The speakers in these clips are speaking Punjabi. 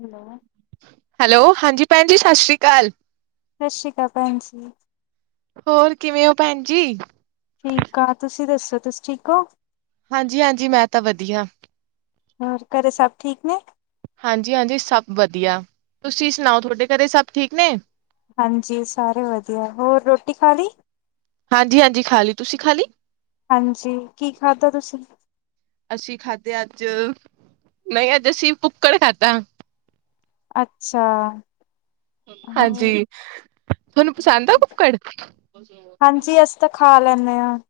ਹੈਲੋ, ਹੈਲੋ, ਹਾਂਜੀ ਭੈਣ ਜੀ। ਸਤਿ ਸ਼੍ਰੀ ਅਕਾਲ। ਕੱਲ ਸਤਿ ਸ਼੍ਰੀ ਅਕਾਲ। ਭੈਣ ਜੀ। ਹੋਰ, ਕਿਵੇਂ ਹੋ ਭੈਣ ਜੀ? ਠੀਕ ਆ। ਤੁਸੀਂ ਦੱਸੋ, ਤੁਸੀਂ ਠੀਕ ਹੋ? ਹਾਂਜੀ-ਹਾਂਜੀ। ਮੈਂ ਤਾਂ, ਵਧੀਆ। ਹੋਰ ਘਰੇ ਸਭ ਠੀਕ ਨੇ ਹਾਂਜੀ-ਹਾਂਜੀ ਸਭ ਵਧੀਆ ਤੁਸੀਂ ਸੁਣਾਓ ਤੁਹਾਡੇ ਘਰੇ ਸਭ ਠੀਕ ਨੇ ਹਾਂਜੀ ਸਾਰੇ ਵਧੀਆ ਹੋਰ ਰੋਟੀ ਖਾ ਲਈ ਹਾਂਜੀ-ਹਾਂਜੀ ਖਾ ਲਈ ਤੁਸੀਂ ਖਾਲੀ ਹਾਂਜੀ ਕੀ ਖਾਧਾ ਤੁਸੀਂ ਅਸੀਂ ਖਾਧੇ ਅੱਜ ਨਹੀਂ ਅੱਜ ਅਸੀਂ ਪੁੱਕੜ ਖਾਧਾ ਅੱਛਾ ਹੋਰ ਹਾਂਜੀ ਤੁਹਾਨੂੰ ਪਸੰਦ ਆ ਗੁਫਕੜ [unintelligible] ਹਮ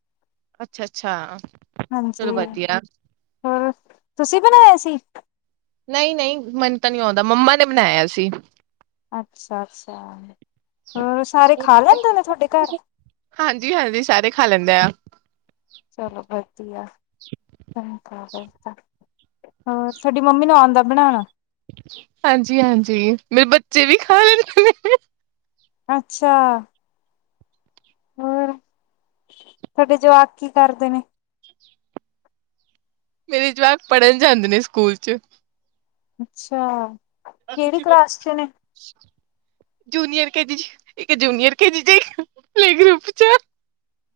ਅੱਛਾ-ਅੱਛਾ ਹਾਂਜੀ ਚਲੋ ਵਧੀਆ। ਹੋਰ ਤੁਸੀਂ ਬਣਾਇਆ ਸੀ ਨਹੀਂ-ਨਹੀਂ ਮਨ ਤਾਂ ਨਹੀਂ ਆਉਂਦਾ ਮੰਮਾ ਨੇ ਬਣਾਇਆ ਸੀ ਅੱਛਾ-ਅੱਛਾ ਹੋਰ ਸਾਰੇ ਖਾ ਲੈਂਦੇ ਨੇ ਤੁਹਾਡੇ ਘਰ ਹਾਂਜੀ-ਹਾਂਜੀ ਸਾਰੇ ਖਾ ਲੈਂਦੇ ਆ। ਚਲੋ ਵਧੀਆ, ਹੋਰ ਸਾਡੀ ਮੰਮੀ ਨੂੰ ਆਉਂਦਾ ਬਣਾਉਣ ਹਾਂਜੀ-ਹਾਂਜੀ ਮੇਰੇ ਬੱਚੇ ਵੀ ਖਾ ਲੈਂਦੇ ਹਦੇ [unintelligible] ਅੱਛਾ ਹੋਰ ਤੁਹਾਡੇ ਜਵਾਕ ਕੀ ਕਰਦੇ ਨੇ ਮੇਰੇ ਜਵਾਕ ਪੜ੍ਹਨ ਜਾਂਦੇ ਨੇ ਸਕੂਲ ਚ ਅੱਛਾ ਕਿਹੜੀ ਕਲਾਸ ਚ ਨੇ ਜੂਨੀਅਰ ਕ ਇੱਕ ਜੂਨੀਅਰ ਕ ਗਰੁੱਪ ਚ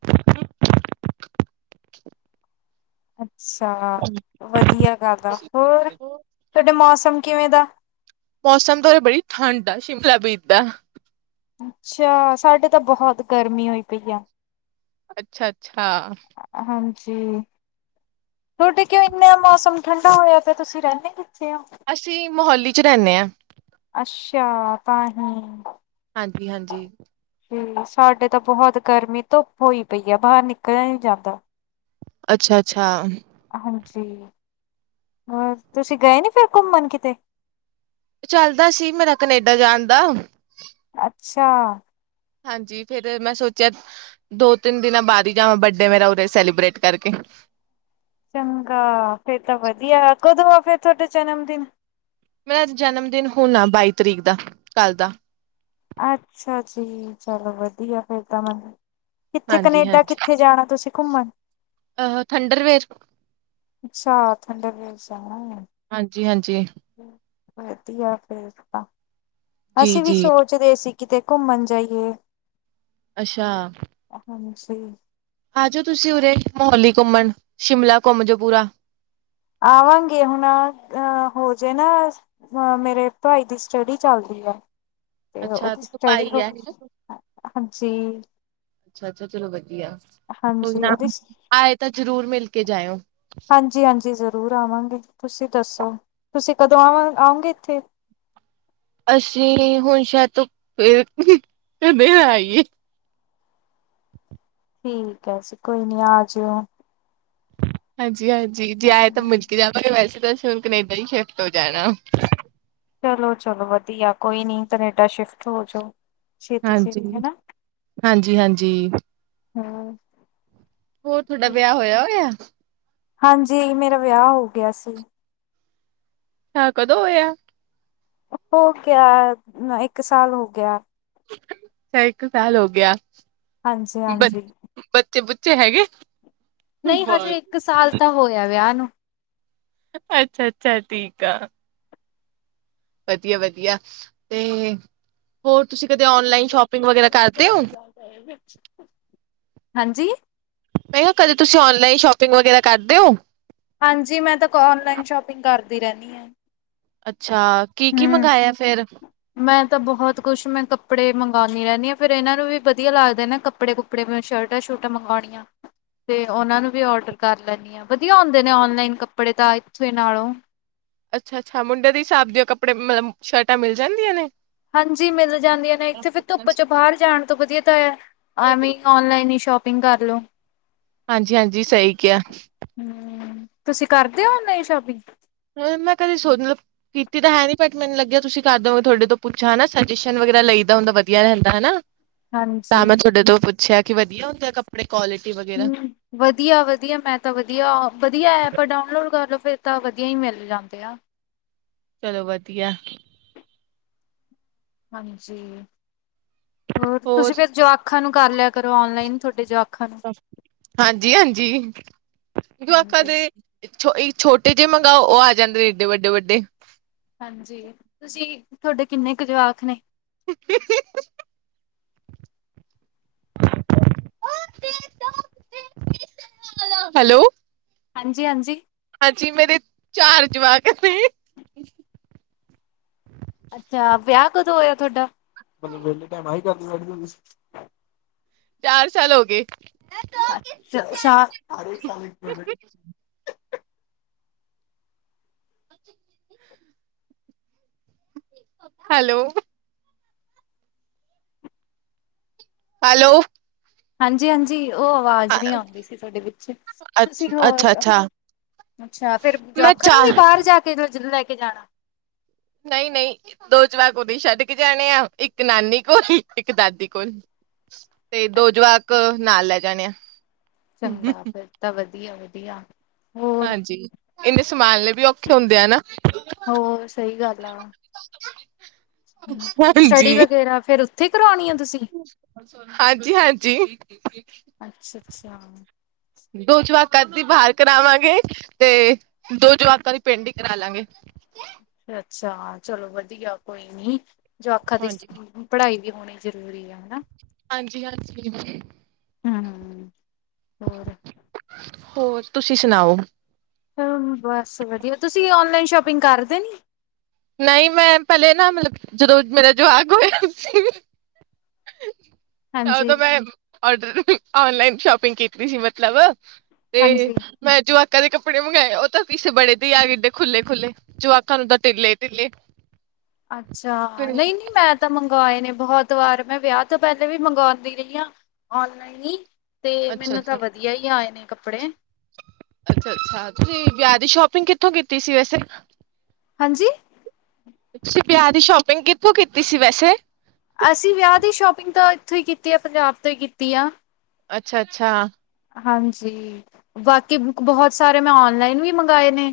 [unintelligible] [inaudible] ਅੱਛਾ ਵਧੀਆ ਗੱਲ ਆ ਹੋਰ ਤੁਹਾਡੇ ਮੌਸਮ ਕਿਵੇਂ ਦਾ ਮੌਸਮ ਤਾਂ ਉਰੇ ਬੜੀ ਠੰਡ ਆ ਸ਼ਿਮਲਾ ਬੀਦਾ ਅੱਛਾ ਸਾਡੇ ਤਾਂ ਬਹੁਤ ਗਰਮੀ ਹੋਈ ਪਈ ਆ ਅੱਛਾ-ਅੱਛਾ ਹਾਂਜੀ ਤੁਹਾਡੇ ਕਿਉ ਇੰਨੇ ਮੌਸਮ ਠੰਡਾ ਹੋਇਆ ਪਿਆ ਤੇ ਤੁਸੀਂ ਰਹਿੰਦੇ ਕਿਵੇਂ ਓ ਅਸੀਂ ਮੋਹਾਲੀ ਚ ਰਹਿੰਦੇ ਹਾਂ ਅੱਛਾ ਤਾਂਹੀ ਹਾਂਜੀ-ਹਾਂਜੀ ਹ ਸਾਡੇ ਤਾਂ ਬਹੁਤ ਗਰਮੀ ਧੁੱਪ ਹੋਈ ਪਈ ਆ ਬਾਹਰ ਨਿਕਲ ਨ [unintelligible] ਜਾਂਦਾ ਅੱਛਾ-ਅੱਛਾ ਹਾਂਜੀ ਹੋਰ ਤੁਸੀਂ ਗਏ ਨੀ ਫਿਰ ਘੁੰਮਣ ਕਿਤੇ ਚੱਲਦਾ ਸੀ ਮੇਰਾ ਕਨੇਡਾ ਜਾਣ ਦਾ ਅੱਛਾ ਹਾਂਜੀ ਫੇਿਰ ਮੈਂ ਸੋਚਿਆ ਦੋ ਤਿੰਨ ਦਿਨਾਂ ਬਾਅਦ ਹੀ ਜਾਵਾਂ ਬਡੇ ਮੇਰਾ ਉਰੇ ਸੈਲੀਬ੍ਰੇਟ ਕਰਕੇ ਚੰਗਾ ਫੇਰ ਤਾਂ ਵਧੀਆ ਕਦੋਂ ਆ ਫੇਿਰ ਤੁਹਾਡਾ ਜਨਮ ਦਿਨ ਮੇਰਾ ਜਨਮ ਦਿਨ ਹੁਣਾ ਬਾਈ ਤਰੀਕ ਦਾ ਕੱਲ ਦਾ ਅੱਛਾ ਜੀ ਚਲੋ ਵਧੀਆ ਫਿਰ ਤਾਂ ਮੈਨੂੰ ਕਿੱਥੇ ਹਾਂਜੀ ਕਨੇਡਾ ਹਾਂਜੀ ਕਿੱਥੇ ਜਾਣਾ ਤੁਸੀਂ ਘੁੰਮਣ ਅਹ ਥੰਡਰਵੇਰ ਅੱਛਾ ਠੰਡੇ ਦੇਸ ਵਾਓ ਹਾਂਜੀ-ਹਾਂਜੀ ਵਧੀਆ ਫਿਰ ਤਾਂ ਜੀ ਅਸੀਂ ਵੀ ਜੀ ਸੋਚ ਰਹੇ ਸੀ ਕਿਤੇ ਘੁੰਮਣ ਜਾਈਏ ਅੱਛਾ- ਤੇ- ਆ ਜਾਓ ਤੁਸੀਂ ਉਰੇ ਮੋਹਾਲੀ ਘੁੰਮਣ ਸ਼ਿਮਲਾ ਘੁੰਮ ਜੋ ਪੂਰਾ ਆਵਾਂਗੇ ਹੁਣ ਅ ਹੋ ਜਾਇ ਨਾ ਮੇਰੇ ਭਾਈ ਦੀ ਸਟੱਡੀ ਚੱਲਦੀ ਹੈ। ਅੱਛਾ ਭਾਈ ਆ ਅੱਛਾ ਹਾਂਜੀ -ਅੱਛਾ ਚਲੋ ਵਧੀਆ ਕੋਈ ਹਾਂਜੀ ਨਾ ਉਹਦੀ ਆਏ ਤਾਂ ਜਰੂਰ ਮਿਲ ਕੇ ਜਾਇਓ ਹਾਂਜੀ ਹਾਂਜੀ ਜ਼ਰੂਰ ਆਵਾਂਗੇ ਤੁਸੀਂ ਦੱਸੋ ਤੁਸੀਂ ਕਦੋਂ ਆਵ ਆਓਗੇ ਇੱਥੇ ਅਸੀਂ ਹੁਣ ਸ਼ਾਇਦ ਤੋਂ ਫਿਰ ਕਦੇ ਨਾ ਆਈਏ ਠੀਕ ਹੈ। ਕੋਈ ਨੀ ਆ ਜਇਓ ਹਾਂ ਜੀ ਜੀ ਹਾਂਜੀ ਜੀ ਆਏ ਤਾਂ ਮਿਲ ਕੇ ਜਾਵਾਂਗੇ ਵੈਸੇ ਅਸੀਂ ਤਾਂ ਹੁਣ ਕਨੇਡਾ ਹੀ ਸ਼ਿਫਟ ਹੋ ਜਾਣਾ ਚਲੋ ਚਲੋ ਵਧੀਆ ਕੋਈ ਨੀ ਕਨੇਡਾ ਸ਼ਿਫਟ ਹੋਜੌ ਹਾਂਜੀ ਹਾਂਜੀ ਜੀ ਹਾਂਜੀ ਹੂੰ। ਹੋਰ ਤੁਹਾਡਾ ਵਿਆਹ ਹੋਇਆ ਹੋਇਆ ਹਾਂਜੀ ਮੇਰਾ ਵਿਆਹ ਹੋ ਗਿਆ ਸੀ ਹਾ ਕਦੋਂ ਹੋਇਆ। ਹੋ ਗਿਆ ਇੱਕ ਸਾਲ ਹੋ ਗਿਆ। ਅੱਛਾ ਇੱਕ ਸਾਲ ਹੋ ਗਿਆ। ਹਾਂਜੀ ਬ ਹਾਂਜੀ ਬੱਚੇ ਬੁੱਚੇ ਹੈਗੇ। ਨਹੀਂ ਹਜੇ ਇੱਕ ਸਾਲ ਤਾਂ ਹੋਇਆ ਵਿਆਹ ਨੂੰ ਅੱਛਾ ਅੱਛਾ ਠੀਕ ਆ ਵਧੀਆ ਵਧੀਆ ਤੇ ਹੋਰ ਤੁਸੀਂ ਕਦੇ ਔਨਲਾਈਨ ਸ਼ੋਪਿੰਗ ਵਗੈਰਾ ਕਰਦੇ ਹੋ। ਹਾਂਜੀ ਮੈਂ ਕਿਹਾ ਕਦੇ ਤੁਸੀਂ ਔਨਲਾਈਨ ਸ਼ੋਪਿੰ ਗ ਵਗੈਰਾ ਕਰਦੇ ਓ ਹਾਂਜੀ ਮੈਂ ਤਾਂ ਔਨਲਾਈਨ ਸ਼ੋਪਿੰਗ ਕਰਦੀ ਰਹਿੰਨੀ ਆ ਅੱਛਾ ਕੀ-ਕੀ ਮੰਗਾਏਆ ਫੇਰ? ਮੈਂ ਤਾਂ ਬਹੋਤ ਕੁੱਛ ਮੈਂ ਕੱਪੜੇ ਮੰਗੌਨੀ ਰੈਨੀ ਆ। ਫੇਰ ਐਨਾਂ ਨੂੰ ਵੀ ਵਦੀਆ ਲੱਗਦੇ ਨੇ ਨਾ ਕੱਪੜੇ ਕੁੱਪੜੇ ਮ ਸ਼ਲਟਾਂ- ਸੂ਼ਲਟਾਂ ਮੰਗੌਣੀਆ ਤੇ ਓਨਾਂ ਨੂੰ ਵੀ ਔਰਡਰ ਕਰ ਲੈਂਨੀ ਆ। ਵਦੀਆ ਆਉਂਦੇ ਨੇ ਓਨਲਾਈਨ ਕੱਪੜੇ ਤਾਂ ਏਥੋਂ ਨਾਲੋ਼। ਅੱਛਾ-ਅੱਛਾ ਮੁੰਡੇ ਦੀ ਹਿਸਾਬ [unintelligible] ਕੱਪੜੇ ਮਲਬ ਸ਼ਲਟਾਂ ਮਿਲ ਜਾਂਦੀਆਂ ਨੇ? ਹਾਂਜੀ ਮਿਲ ਜਾਂਦੀਆਂ ਨੇ, ਇੱਥੇ ਫਿਰ ਧੁੱਪ ਚ ਬਾਹਰ ਜਾਣ ਤੋਂ ਵਦੀਆ, ਤਾਂ ਐਵੇਂ ਈ ਓਨਲਾਈਨ ਈ ਸ਼ੋਪ ਪਿੰਗ ਕਾਰਲੋ। ਹਾਂਜੀ, ਹਾਂਜੀ ਸੲਈ ਕੇਆ। ਹਮ ਤੁਸੀਂ ਕਰਦੇ ਓ ਔਨਨਾਈਨ ਸ਼ੋਪਿੰਗ? ਮੈਂ ਕਦੇ ਸੋ ਮਤਲਬ ਕੀਤੀ ਤਾਂ ਹੈ ਨੀ, ਬਟ ਮੈਨੂੰ ਲੱਗੇਆ ਤੁਸੀਂ ਕਰਦੇ ਹੋਗੇ ਥੋਡੇ ਤੋਂ ਪੁੱਛਾਂ ਹਨਾ। ਸਜੈਸ਼ਨ ਵਗੈਰਾ ਲਈਦਾ ਹੁੰਦਾ ਵਦੀਆ ਰੇਂਦਾ ਹਨਾ। ਤਾਂ ਹਾਂਜੀ ਮੈਂ ਥੋਡੇ ਤੋਂ ਪੁੱਛੇਆ ਕੇ ਵਦੀਆ ਹੁੰਦੇ ਆ ਕੱਪੜੇ? ਕੁਆਲਿਟੀ ਵਗੈਰਾ ਹੂੰ, ਵਦੀਆ-ਵਦੀਆ ਮੈਂ ਤਾ ਵਦੀਆ ਬਦੀਐ, ਐਪ ਡਾਊਨਲੋਡ ਕਰ ਲੋ ਫੇਰ। ਤਾਂ ਵਦੀਆਂ ਈ ਮੇਲ ਜਾਂਦੇ ਆ। ਚਲੋ ਵਦੀਆ। ਹਾਂਜੀ। ਹੋਰ ਤੁਸੀਂ ਫੇਰ ਜਵਾਖ ਖਾਂ ਨੂੰ ਕਰ ਲੇਆ ਕਰੋ ਔਨਲਾਈਨ ਥੋਡੇ ਜਵਾਕ ਹਾਂਜੀ, ਹਾਂਜੀ ਜਵਾਕਾਂ ਹਾਂਜੀ ਦੇ ਛੋ ਈ ਛੋਟੇ ਜੇ ਮੰਗਓ ਓ ਆ ਜਾਂਦੇ ਐਡੇ ਵੱਡੇ-ਵੱਡੇ। ਹਾਂਜੀ, ਤੁਸੀਂ ਥੋਡੇ ਕਿੰਨੇ ਕ ਜਵਾਕ ਨੇ? [unintelligible] [unintelligible] ਹੈਲੋ। ਹਾਂਜੀ, ਹਾਂਜੀ ਹਾਂਜੀ ਮੇਰੇ ਚਾਰ ਜਵਾਕ ਨੇ। ਅੱਛਾ, ਵਿਆ ਕਦੋਂ ਹੋਏਆ? ਥੋਡਾ? [inaudible] ਚਾਰ ਸਾਲ ਹੋ ਗੇ। ਅੱਛਾ ਹੈਲੋ। ਹੈਲੋ। ਹਾਂਜੀ-ਹਾਂਜੀ [unintelligible] ਓ ਅਵਾਜ਼ ਨੀ ਔਂਦੀ ਸੀ ਥੋਡੀ ਵਿੱਚ। ਤੁਸੀਂ ਹੋਰ ਅੱਛਾ-ਅੱਛਾ ਅੱਛਾ ਫੇਰ ਮੈਂ ਜਵਾਕਾ ਨੂੰ ਵੀ ਚਾਰ ਬਾਰ ਜਾ ਕੇ ਲਜ ਕੇ ਜਾਣਾ ਨਈ, ਨਈ ਦੋ ਜਵਾਕ ਉਰੀ ਛੱਡ ਕੇ ਜਾਣੇ ਆ, ਇੱਕ ਨਾਨੀ ਕੋਲ ਇੱਕ ਦਾਦੀ ਕੋਲ। ਤੇ ਦੋ ਜਵਾਕ ਨਾਲ ਲੈ ਜਾਣੇ ਆ। ਚੰਗਾ ਫਿਰ ਤਾਂ ਵ ਵਦੀਆ, ਵਦੀਆ। ਹਾਂਜੀ ਏਨੇ ਸੰਮਾਲਨੇ ਵੀ ਔਖੇ ਹੁੰਦੇ ਆ ਨਾ। ਹੋਰ ਸਹੀ ਗੱਲ ਆ ਸਟੱਡੀ ਹਾਂਜੀ। ਵਗੈਰਾ ਫਿਰ ਉੱਥੇ ਕਰਾਉਣੀ ਹਾਂਜੀ-ਹਾਂਜੀ ਅੱਛਾ ਅੱਛਾ। ਦੋ ਜਵਾਕ ਕਦੀ ਬਾਹਰ ਕਰਾਵਾਂਗੇ ਤੇ ਦੋ ਜਮਤਾਂ ਦੀ ਪਿੰਡ ਹੀ ਕਰਾ ਲਾਂਗੇ ਅੱਛਾ ਚਲੋ ਵਧੀਆ ਕੋਈ ਨੀ ਜੋਵਾਕਾ ਦੀ ਹਾਂਜੀ। ਪੜ੍ਹਾਈ ਹੋਣੀ ਜ਼ਰੂਰੀ ਆ ਹਨਾ ਹਾਂਜੀ-ਹਾਂਜੀ ਵੀ ਹੂੰ ਹੋਰ ਹੋਰ ਤੁਸੀਂ ਸੁਣਾਓ ਬਸ ਵਧੀਆ ਤੁਸੀਂ ਔਨਲਾਈਨ ਸ਼ੋਪਿੰਗ ਕਰ ਦੇ ਨੀ ਨਹੀਂ ਮੈਂ ਪਹਿਲੇ ਨਾ ਮਤਲਬ ਜਦੋਂ ਮੇਰਾ ਜੋਵਾਕ ਹੋਇਆ ਸੀ ਹਾਂਜੀ ਓਦੋਂ ਮੈਂ ਆਰਡਰ ਔਨਲਾਈਨ ਸ਼ੋਪਿੰਗ ਕੀਤੀ ਸੀ ਮਤਲਬ ਤੇ ਹਾਂਜੀ ਮੈਂ ਜੋ ਕਦੇ ਕੱਪੜੇ ਮੰਗਵਾਏ ਉਹ ਤਾਂ ਪੀਸ ਬੜੇ ਦੇ ਹੀ ਆ ਗਏ ਏਡੇ ਖੁੱਲੇ ਖੁੱਲੇ ਜੋਵਾਕਾ ਨੂੰ ਤਾਂ ਟਿੱਲੇ ਟਿੱਲੇ ਅੱਛਾ ਨਹੀਂ-ਨਹੀਂ ਮੈਂ ਤਾਂ ਮੰਗਵਾਏ ਨੇ ਬਹੁਤ ਵਾਰ ਮੈਂ ਵਿਆਹ ਤੋਂ ਪਹਿਲੇ ਵੀ ਮੰਗਵਾਉਂਦੀ ਰਹੀ ਹਾਂ ਔਨਲਾਈਨ ਹੀ ਤੇ ਮੈਨੂੰ ਅੱਛਾ-ਅੱਛਾ ਤਾਂ ਵਧੀਆ ਹੀ ਆਏ ਨੇ ਕੱਪੜੇ ਅੱਛਾ ਅੱਛਾ ਤੁਸੀਂ ਵਿਆਹ ਦੀ ਸ਼ੌਪਿੰਗ ਕਿੱਥੋਂ ਕੀਤੀ ਸੀ ਵੈਸੇ ਹਾਂਜੀ ਤੁਸੀਂ ਵਿਆਹ ਦੀ ਸ਼ੋਪਿੰਗ ਕਿੱਥੋਂ ਕੀਤੀ ਸੀ ਵੈਸੇ ਅਸੀਂ ਵਿਆਹ ਦੀ ਸ਼ੋਪਿੰਗ ਤਾਂ ਉੱਥੋਂ ਹੀ ਕੀਤੀ ਆ ਪੰਜਾਬ ਤੋਂ ਹੀ ਕੀਤੀ ਆ ਅੱਛਾ-ਅੱਛਾ ਹਾਂਜੀ ਬਾਕੀ ਬੁ ਬਹੁਤ ਸਾਰੇ ਮੈਂ ਔਨਲਾਈਨ ਵੀ ਮੰਗਵਾਏ ਨੇ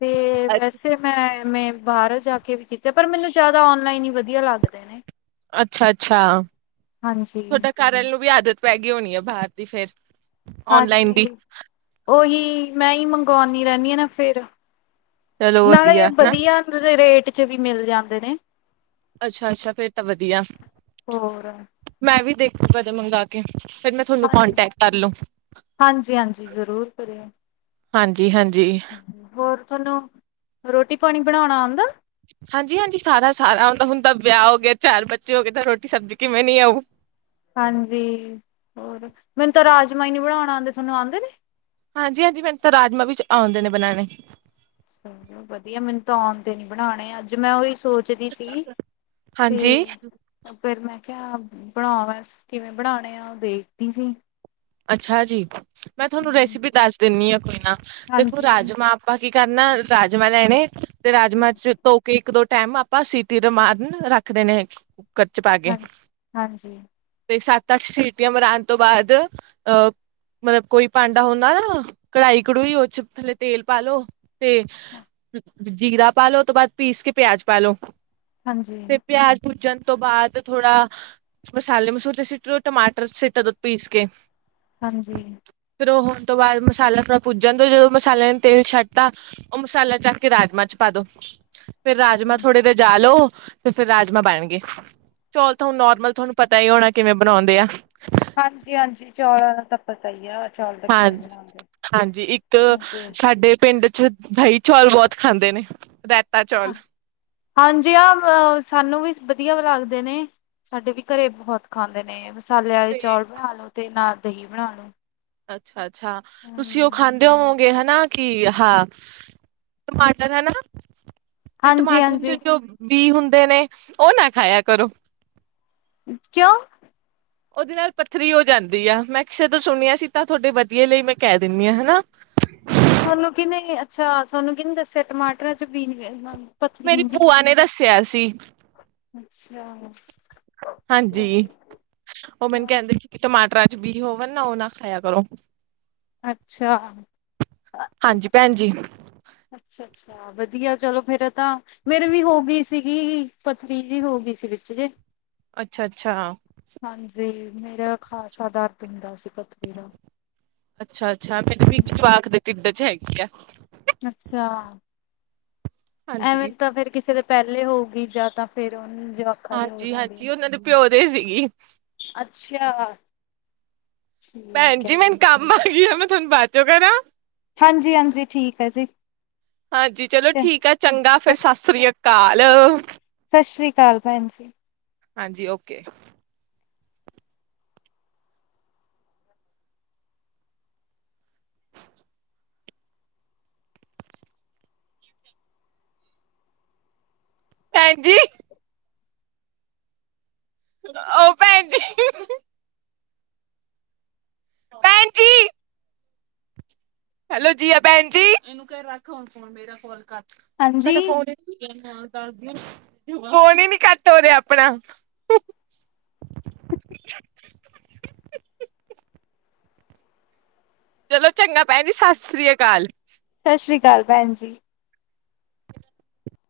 ਤੇ ਵੈਸੇ ਮੈਂ ਵੇ ਬਾਹਰ ਜਾ ਕੇ ਵੀਤੇ ਪਰ ਮੈਨੂੰ ਜ਼ਿਆਦਾ ਔਨਲਾਈਨ ਹੀ ਵਧੀਆ ਲੱਗਦੇ ਨੇ ਅੱਛਾ-ਅੱਛਾ ਹਾਂਜੀ ਤੁਹਾਡਾ ਘਰ ਆਲੇ ਨੂੰ ਵੀ ਆਦਤ ਪੈ ਗਈ ਹੋਣੀ ਹੈ ਬਾਹਰ ਦੀ ਫੇਰ ਔਨਲਾਈਨ ਦੀ ਹਾਂਜੀ ਓਹੀ ਮੈਂ ਹੀ ਮੰਗਵਾਉਂਦੀ ਰਹਿੰਦੀ ਹਾਂ ਨਾ ਫੇਰ ਚਲੋ ਨਾਲੇ ਵਧੀਆ ਇਹ ਹਨਾ ਵਧੀਆ ਰੇਟ ਵਿੱਚ ਵੀ ਮਿਲ ਜਾਂਦੇ ਨੇ ਅੱਛਾ-ਅੱਛਾ ਫੇਰ ਤਾਂ ਵਧੀਆ ਹੋਰ ਮੈਂ ਵੀ ਦੇਖ ਮੈਂ ਤਾਂ। ਮੰਗਵਾ ਕੇ ਫਿਰ ਮੈਂ ਤੁਹਾਨੂੰ ਹਾਂਜੀ ਕੋਂਟੈਕਟ ਕਰ ਲੂੰ, ਹਾਂਜੀ ਹਾਂਜੀ ਜ਼ਰੂਰ ਕਰਿਓ ਹਾਂਜੀ-ਹਾਂਜੀ। ਹੋਰ ਤੁਹਾਨੂੰ ਰੋਟੀ ਪਾਣੀ ਬਣਾਉਣਾ ਆਉਂਦਾ? ਹਾਂਜੀ-ਹਾਂਜੀ ਸਾਰਾ-ਸਾਰਾ ਹੁੰਦਾ ਹੁਣ ਤਾਂ ਵਿਆਹ ਹੋ ਗਿਆ ਚਾਰ ਬੱਚੇ ਹੋ ਗਏ ਤਾਂ ਰੋਟੀ ਸਬਜ਼ੀ ਕਿਵੇਂ ਨੀ ਆਊ ਹਾਂਜੀ ਹੋਰ ਮੈਨੂੰ ਤਾਂ ਰਾਜਮਾ ਹੀ ਨਹੀ ਬਣਾਉਣ ਆਉਂਦੇ। ਤੁਹਾਨੂੰ ਆਉਂਦੇ ਨੇ? ਹਾਂਜੀ-ਹਾਂਜੀ ਮੈਨੂੰ ਤਾਂ ਰਾਜਮਾਂ ਵੀ ਆਉਂਦੇ ਨੇ ਬਣਾਉਣੇ। ਵਧੀਆ ਮੈਨੂੰ ਤਾਂ ਆਉ ਦੇ ਨੀ ਬਣਾਉਣੇ ਅੱਜ ਮੈਂ ਉਹੀ ਸੋਚਦੀ ਸੀ ਤੇ ਹਾਂਜੀ ਫਿਰ ਮੈਂ ਕਿਆ ਬਣਾ ਬਸ ਕਿਵੇਂ ਬਣਾਣੇ ਆ ਉਹ ਦੇਖਦੀ ਸੀ। ਅੱਛਾ ਜੀ ਮੈਂ ਤੁਹਾਨੂੰ ਰੈਸਿਪੀ ਦੱਸ ਦਿੰਦੀ ਹਾਂ। ਕੋਈ ਨਾ ਦੇਖੋ ਹਾਂਜੀ ਰਾਜਮਾ ਆਪਾਂ ਕੀ ਕਰਨਾ? ਰਾਜਮਾਂ ਲੈਣੇ ਤੇ ਰਾਜਮਾਂ ਚ ਧੋ ਕੇ ਇੱਕ ਦੋ ਟਾਈਮ ਆਪਾਂ ਸੀਟੀ ਰਮਾਨ ਰੱਖ ਦੇਣੇ। ਕੂਕਰ ਚ ਪਾਕੇ, ਹਾਂਜੀ ਹਾਂਜੀ ਤੇ ਸੱਤ ਤੱਕ ਸੀਟੀਆਂ ਮਰਾਣ ਤੋਂ ਬਾਅਦ ਅਹ ਮਤਲਬ ਕੋਈ ਭਾਂਡਾ ਹੁੰਦਾ ਨਾ ਕਢਾਈ ਕਢੂਈ ਉਹ ਚ ਥੱਲੇ ਤੇਲ ਪਾਲੋ ਤੇ ਜੀਰਾ ਪਾ ਲੋ ਉਸ ਤੋਂ ਬਾਅਦ ਪੀਸ ਕੇ ਪਿਆਜ ਪਾ ਲੋ। ਹਾਂਜੀ ਤੇ ਪਿਆਜ ਭੂਜਣ ਉਸ ਤੋਂ ਬਾਅਦ ਥੋੜਾ ਮਸਾਲੇ ਮਸੁਲੇ ਸੀਟ ਦਿਓ ਟਮਾਟਰ ਸਿਟ ਦੋ ਪੀਸ ਕੇ। ਹਾਂਜੀ। ਫਿਰ ਉਹ ਹੋਣ ਤੋਂ ਬਾਅਦ ਮਸਾਲਾ ਥੋੜਾ ਪੁੱਜਣ ਦੋ ਜਦੋਂ ਮਸਾਲਿਆਂ ਨੇ ਤੇਲ ਛੱਡ ਤਾਂ ਉਹ ਮਸਾਲਾ ਚੱਕ ਕੇ ਰਾਜਮਾ ਚ ਪਾ ਦੋ। ਫੇਰ ਰਾਜਮਾਂ ਥੋੜੇ ਰਜਾਲੋ ਤੇ ਫਿਰ ਰਾਜਮਾਂ ਬਣਗੇ। ਚੋਲ ਤੁਹਾਨੂੰ ਨੋਰਮਲ ਤੁਹਾਨੂੰ ਪਤਾ ਤਾਂ ਹੀ ਹੋਣਾ ਕਿਵੇਂ ਬਣਾਉਂਦੇ ਆ ਹਾਂਜੀ-ਹਾਂਜੀ ਚੌਲਾਂ ਦਾ ਤਾਂ ਪਤਾ ਹੀ ਆ। ਚੌਲ ਤਾਂ ਹਾਂ ਕਿਵੇਂ ਬਣਾਉਂਦੇ। ਹਾਂਜੀ। ਇੱਕ ਹਾਂਜੀ ਸਾਡੇ ਪਿੰਡ ਦਹੀਂ ਚੌਲ ਬਹੁਤ ਖਾਂਦੇ ਨੇ ਰੈਤਾ ਚੌਲ ਹਾਂਜੀ ਆ ਅ ਸਾਨੂੰ ਵੀ ਵਧੀਆ ਲੱਗਦੇ ਨੇ, ਸਾਡੇ ਵੀ ਘਰੇ ਬਹੁਤ ਖਾਂਦੇ ਨੇ। ਮਸਾਲੇ ਵਾਲੇ ਤੇ ਚੋਲ ਬਣਾ ਲੋ, ਤੇ ਨਾਲ ਦਹੀਂ ਬਣਾ ਲੋ। ਅੱਛਾ ਅੱਛਾ ਤੁਸੀਂ ਉਹ ਹੂੰ, ਖਾਂਦੇ ਹੋਵੋਗੇ ਹਨਾ ਕੀ ਹਾਂ ਟਮਾਟਰ ਹੈਨਾ ਤੇ ਟਮਾਟਰ ਹਾਂਜੀ-ਹਾਂਜੀ ਚ ਜੋ ਬੀ ਹੁੰਦਾ ਹੁੰਦੇ ਨੇ ਉਹ ਨਾ ਖਾਇਆ ਕਰੋ ਕਿਉਂ ਉਹਦੇ ਨਾਲ ਪੱਥਰੀ ਹੋ ਜਾਂਦੀ ਆ ਮੈਂ ਜਦੋਂ ਸੁਣਿਆ ਸੀ ਤਾਂ ਤੁਹਾਡੇ ਵਧੀਆ ਲਈ ਮੈਂ ਕਹਿ ਦਿੰਦੀ ਹਾਂ ਹਨਾ ਤੁਹਾਨੂੰ ਕੀਨੇ ਅੱਛਾ ਤੁਹਾਨੂੰਕੀਨੇ ਦੱਸਿਆ ਟਮਾਟਰਾਂ ਚ ਬੀਨ ਮੇਰੀ ਭੂਆ ਨੇ ਦੱਸਿਆ ਸੀ ਅੱਛਾ ਹਾਂਜੀ ਉਹ ਮੈਨੂੰ ਕਹਿੰਦੇ ਸੀ ਕਿ ਟਮਾਟਰਾਂ ਬੀ ਹੋਵੇ ਨਾ ਉਹ ਨਾ ਖਾਇਆ ਕਰੋ ਅੱਛਾ ਹਾਂਜੀ ਭੈਣ ਜੀ ਅੱਛਾ-ਅੱਛਾ ਅੱਛਾ ਵਧੀਆ ਚਲੋ ਫੇਰ ਤਾਂ ਮੇਰੇ ਵੀ ਹੋ ਗਈ ਸੀਗੀ ਪਥਰੀ ਜੀ ਹੋ ਗਈ ਸੀ ਵਿੱਚ ਜੇ ਅੱਛਾ-ਅੱਛਾ ਹਾਂਜੀ ਮੇਰਾ ਖਾਸਾ ਦਰਦ ਹੁੰਦਾ ਸੀ ਪਥਰੀ ਦਾ ਅੱਛਾ ਅੱਛ ਅੱਛਾ ਮੇਰੇ ਵੀ ਇੱਕ ਚਵਾਕ ਦੇ ਟਿੱਡ ਚ ਹੈਗੇ ਗੀ ਆ ਅੱਛਾ ਐਵੇਂ ਹਾਂਜੀ। ਤਾਂ ਫੇਰ ਕਿਸੇ ਦੇ ਪਹਿਲੇ ਹੋਊਗੀ ਜਾਂ ਤਾਂ ਫੇਰ ਉਹਨੂੰ ਜਵਾਕਾਂ ਦੇ ਹੋ ਜਾਂਦੀ ਆ ਹਾਂਜੀ-ਹਾਂਜੀ ਉਹਨਾਂ ਦੇ ਪਿਓ ਦੇ ਸੀਗੀ ਅੱਛਾ ਭੈਣ ਠੀਕ ਹੈ ਜੀ ਮੈਨੂੰ ਕੰਮ ਆ ਗਿਆ ਮੈ ਤੁਹਾਨੂੰ ਬਾਂਚੋ ਕਰਾ ਹਾਂਜੀ-ਹਾਂਜੀ ਠੀਕ ਹੈ ਜੀ ਹਾਂਜੀ ਚਲੋ ਠੀਕ ਆ ਚੰਗਾ ਫੇਰ ਸਤਿ ਸ੍ਰੀ ਅਕ ਕਾਲ ਸਤਿ ਸ਼੍ਰੀ ਅਕਾਲ ਭੈਣ ਜੀ ਹਾਂਜੀ ਓਕੇ ਭੈਣਜੀ ਉਹ ਭੈਣ ਦੀ ਭੈਣਜੀ ਹੈਲੋ ਜੀ ਭੈਣ ਜੀ [unintelligible] ਹਾਂਜੀ ਫੋਨ ਨੀ ਕੱਟ ਹੋ ਰਿਹਾ ਆਪਣਾ ਚਲੋ ਚੰਗਾ ਭੈਣ ਜੀ ਸਤਿ ਸ੍ਰੀ ਅਕਾਲ ਸਤਿ ਸ਼੍ਰੀ ਅਕਾਲ ਭੈਣ ਜੀ।